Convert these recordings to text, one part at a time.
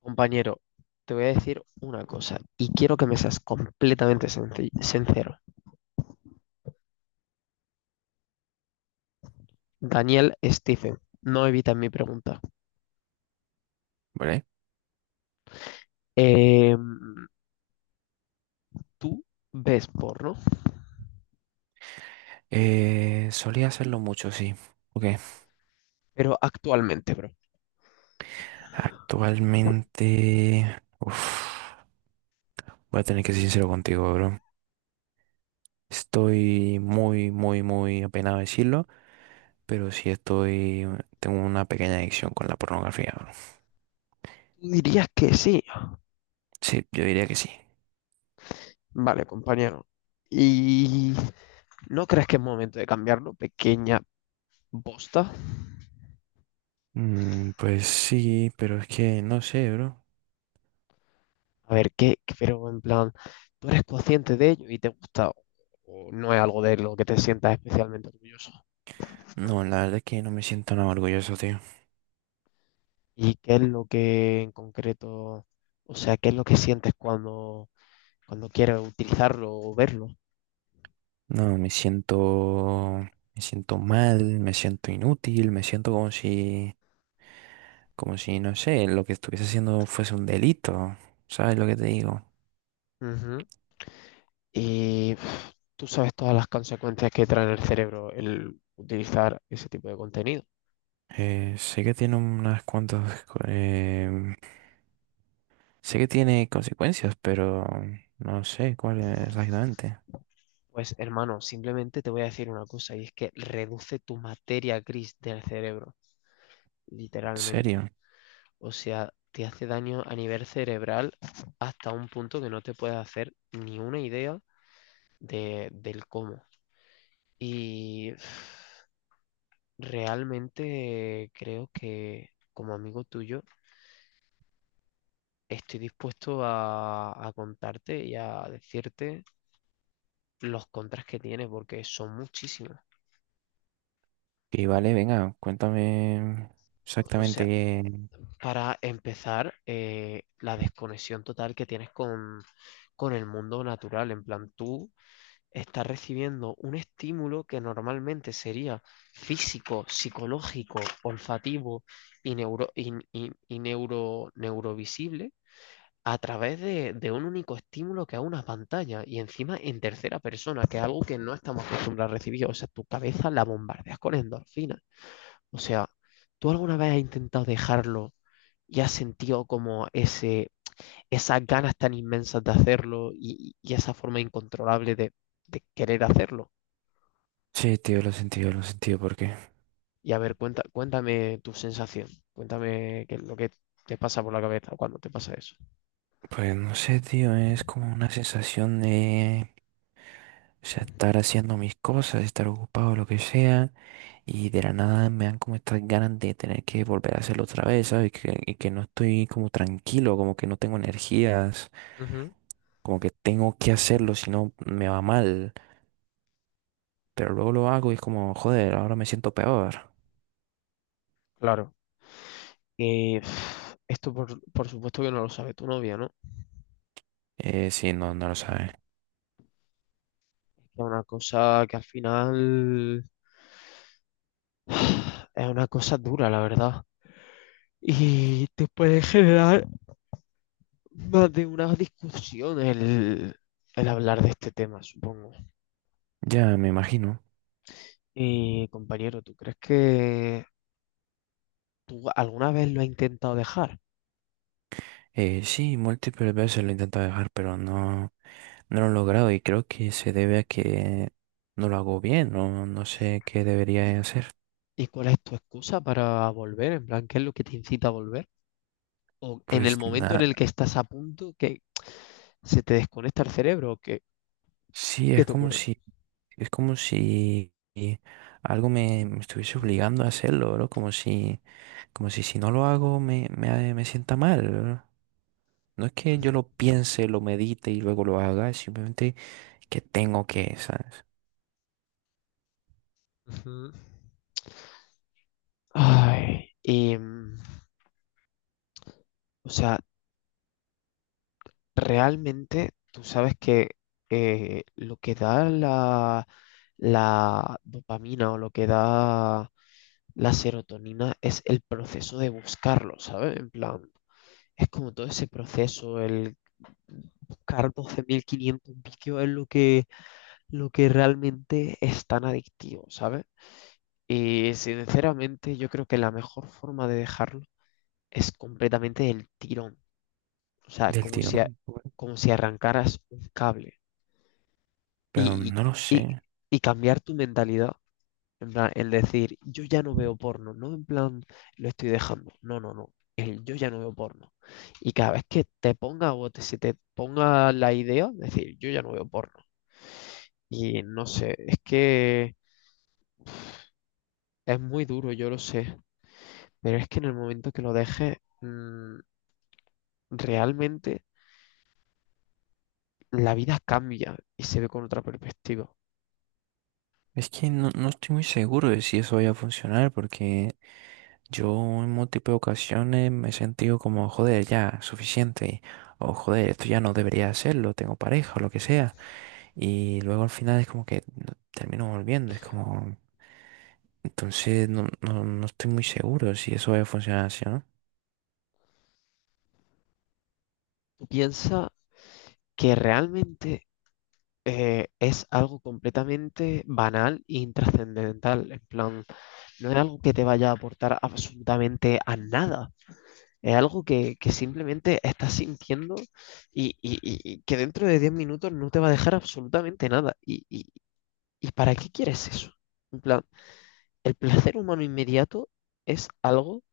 Compañero, te voy a decir una cosa y quiero que me seas completamente sincero. Daniel Stephen, no evitas mi pregunta. ¿Vale? Eh, ¿Tú ves porno? Solía hacerlo mucho, sí. Ok. Pero actualmente, bro. Actualmente. Uf, voy a tener que ser sincero contigo, bro. Estoy muy, muy, muy apenado de decirlo, pero sí estoy. Tengo una pequeña adicción con la pornografía, bro. ¿Tú dirías que sí? Sí, yo diría que sí. Vale, compañero. ¿Y no crees que es momento de cambiarlo, pequeña bosta? Pues sí, pero es que no sé, bro. A ver, ¿qué? Pero en plan, ¿tú eres consciente de ello y te gusta o no es algo de lo que te sientas especialmente orgulloso? No, la verdad es que no me siento nada orgulloso, tío. ¿Y qué es lo que en concreto, o sea, qué es lo que sientes cuando quieres utilizarlo o verlo? No, me siento. Me siento mal, me siento inútil, me siento como si. Como si, no sé, lo que estuviese haciendo fuese un delito. ¿Sabes lo que te digo? Ujú. Y pf, tú sabes todas las consecuencias que trae en el cerebro el utilizar ese tipo de contenido. Sé que tiene unas cuantas, sé que tiene consecuencias, pero no sé cuál exactamente. Pues hermano, simplemente te voy a decir una cosa y es que reduce tu materia gris del cerebro, En literalmente. serio. O sea, te hace daño a nivel cerebral hasta un punto que no te puedes hacer ni una idea de, del cómo. Y realmente creo que como amigo tuyo estoy dispuesto a contarte y a decirte los contras que tiene porque son muchísimos. Y vale, venga, cuéntame O exactamente sea, qué. para empezar, la desconexión total que tienes con el mundo natural. En plan, tú estás recibiendo un estímulo que normalmente sería físico, psicológico, olfativo y neurovisible a través de un único estímulo que a una pantalla y encima en tercera persona, que es algo que no estamos acostumbrados a recibir. O sea, tu cabeza la bombardeas con endorfinas. O sea, ¿tú alguna vez has intentado dejarlo y has sentido como esas ganas tan inmensas de hacerlo y esa forma incontrolable de querer hacerlo? Sí, tío, lo he sentido, ¿por qué? Y a ver, cuenta, cuéntame tu sensación, cuéntame qué es lo que te pasa por la cabeza cuando te pasa eso. Pues no sé, tío, es como una sensación de. O sea, estar haciendo mis cosas, estar ocupado, lo que sea. Y de la nada me dan como estas ganas de tener que volver a hacerlo otra vez, ¿sabes? Y que no estoy como tranquilo, como que no tengo energías, Ujú. como que tengo que hacerlo, si no me va mal. Pero luego lo hago y es como, joder, ahora me siento peor. Claro. Que pf, esto por supuesto que no lo sabe tu novia, ¿no? Sí, no, no lo sabes. Es una cosa que al final es una cosa dura, la verdad. Y te puede generar más de una discusión el hablar de este tema, supongo. Ya, me imagino. Y compañero, ¿tú crees que tú alguna vez lo has intentado dejar? Sí, múltiples veces lo he intentado dejar, pero no, no lo he logrado y creo que se debe a que no lo hago bien, no, no sé qué debería hacer. ¿Y cuál es tu excusa para volver? En plan, ¿qué es lo que te incita a volver? ¿O en el Pues momento en nada. el que estás a punto, que se te desconecta el cerebro o qué, Sí, qué es te como ocurre? si, es como si algo me estuviese obligando a hacerlo, ¿no? Como si si no lo hago me sienta mal, ¿no? No es que yo Ujú. lo piense, lo medite y luego lo haga, es simplemente que tengo que, ¿sabes? Ujú. Ay, y, o sea, realmente tú sabes que lo que da la, la dopamina o lo que da la serotonina es el proceso de buscarlo, ¿sabes? En plan, es como todo ese proceso, el buscar 12.500 vídeos es lo que realmente es tan adictivo, ¿sabes? Y sinceramente yo creo que la mejor forma de dejarlo es completamente el tirón. O sea, Del como si, tirón. Bueno, como si arrancaras un cable pero y, no lo y, y- sé. y cambiar tu mentalidad. En plan, el decir, yo ya no veo porno, no en plan, lo estoy dejando. No, no, no. El yo ya no veo porno. Y cada vez que te ponga o se te ponga la idea, decir, yo ya no veo porno. Y no sé, es que es muy duro, yo lo sé. Pero es que en el momento que lo dejes, realmente la vida cambia y se ve con otra perspectiva. Es que no, no estoy muy seguro de si eso vaya a funcionar porque yo en múltiples ocasiones me he sentido como, joder, ya, suficiente. O joder, esto ya no debería hacerlo, tengo pareja o lo que sea. Y luego al final es como que termino volviendo, es como. Entonces no, no, no estoy muy seguro si eso va a funcionar así, ¿no? Tú piensa que realmente es algo completamente banal e intrascendental. En plan, no es algo que te vaya a aportar absolutamente a nada. Es algo que simplemente estás sintiendo y que dentro de 10 minutos no te va a dejar absolutamente nada. ¿Y, y para qué quieres eso? En plan, el placer humano inmediato es algo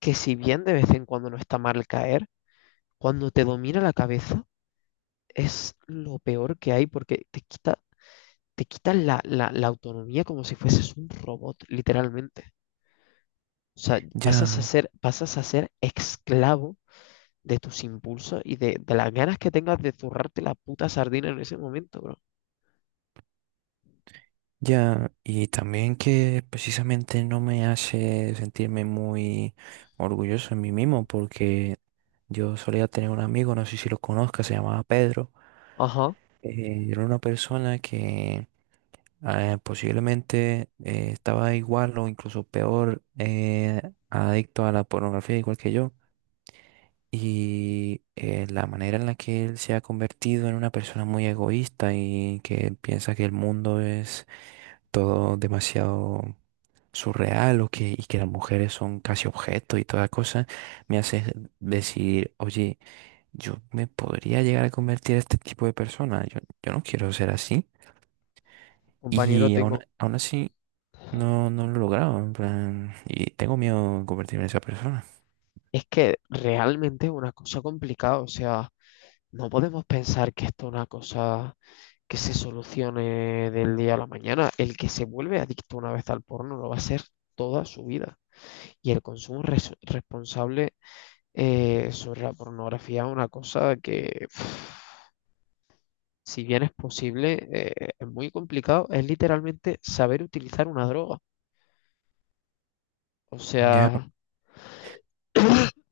que si bien de vez en cuando no está mal caer, cuando te domina la cabeza es lo peor que hay porque te quitan la autonomía como si fueses un robot, literalmente. O sea, Ya, pasas a ser esclavo de tus impulsos y de las ganas que tengas de zurrarte la puta sardina en ese momento, bro. ya. Y también que precisamente no me hace sentirme muy orgulloso en mí mismo porque yo solía tener un amigo, no sé si lo conozcas, se llamaba Pedro. Ajá, Era una persona que posiblemente estaba igual o incluso peor, adicto a la pornografía igual que yo. Y la manera en la que él se ha convertido en una persona muy egoísta y que piensa que el mundo es todo demasiado surreal o que, y que las mujeres son casi objetos y toda cosa, me hace decir, oye, yo me podría llegar a convertir en este tipo de persona, yo no quiero ser así. compañero, Y aún, tengo. a- aún así no, no lo he logrado, en plan, y tengo miedo de convertirme en esa persona. Es que realmente es una cosa complicada. O sea, no podemos pensar que esto es una cosa que se solucione del día a la mañana. El que se vuelve adicto una vez al porno lo va a ser toda su vida. Y el consumo responsable sobre la pornografía, una cosa que, pf, si bien es posible, es muy complicado, es literalmente saber utilizar una droga. O Ya. sea,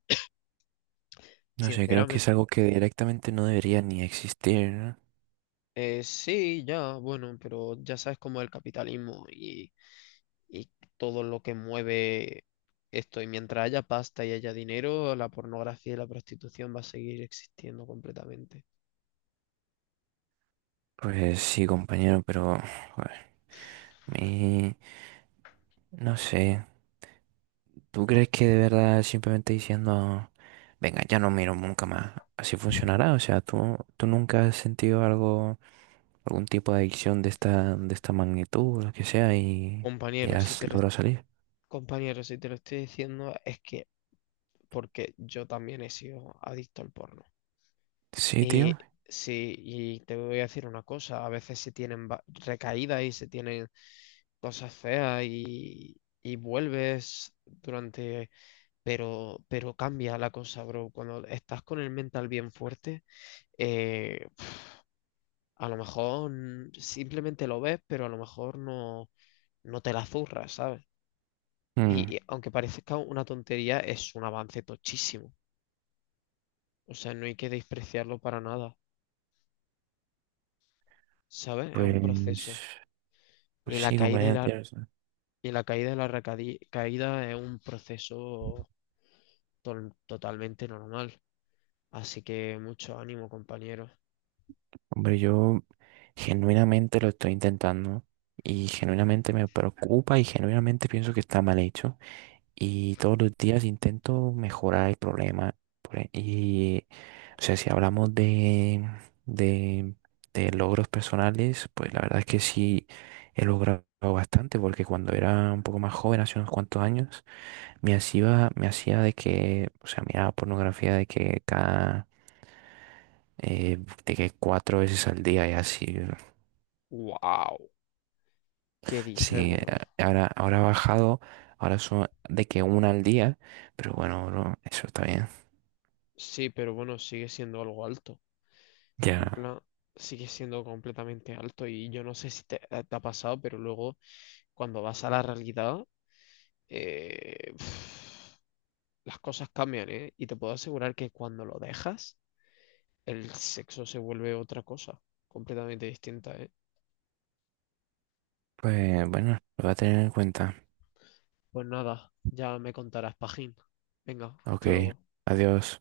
No sé, creo que sinceramente, es algo que directamente no debería ni existir, ¿no? Sí, ya, bueno, pero ya sabes cómo es el capitalismo y todo lo que mueve esto. Y mientras haya pasta y haya dinero, la pornografía y la prostitución va a seguir existiendo completamente. Pues sí, compañero, pero joder, mi- no sé. ¿Tú crees que de verdad simplemente diciendo, venga, ya no miro nunca más, así funcionará? O sea, ¿tú nunca has sentido algún tipo de adicción de esta magnitud, lo que sea, y Compañeros, si has te lo, logrado salir? compañeros, si te lo estoy diciendo, es que porque yo también he sido adicto al porno. Sí, Y tío. sí, y te voy a decir una cosa, a veces se tienen recaídas y se tienen cosas feas y vuelves durante... pero cambia la cosa, bro. Cuando estás con el mental bien fuerte, eh, a lo mejor simplemente lo ves, pero a lo mejor no, no te la zurras, ¿sabes? Mm, Y aunque parezca una tontería, es un avance tochísimo. O sea, no hay que despreciarlo para nada. ¿Sabes? Es un proceso. pues, pues Y la sí, caída compañero, tío. O sea, y la caída y la caída es un proceso totalmente normal. Así que mucho ánimo, compañero. hombre, yo genuinamente lo estoy intentando y genuinamente me preocupa y genuinamente pienso que está mal hecho y todos los días intento mejorar el problema. Y, o sea, si hablamos de, de logros personales, pues la verdad es que sí he logrado bastante porque cuando era un poco más joven, hace unos cuantos años, me hacía de que, o sea, miraba pornografía de que cada. eh, de que cuatro veces al día y así. ¡Wow! ¿Qué dice Sí, bro? ahora, ha bajado, ahora son de que una al día, pero bueno, bro, eso está bien. Sí, pero bueno, sigue siendo algo alto. En Ya, plan, sigue siendo completamente alto. Y yo no sé si te, te ha pasado, pero luego cuando vas a la realidad, eh, las cosas cambian, ¿eh? Y te puedo asegurar que cuando lo dejas el sexo se vuelve otra cosa, completamente distinta, ¿eh? pues bueno, lo voy a tener en cuenta. Pues nada, ya me contarás, Pajín. Venga, Ok, hasta luego. adiós.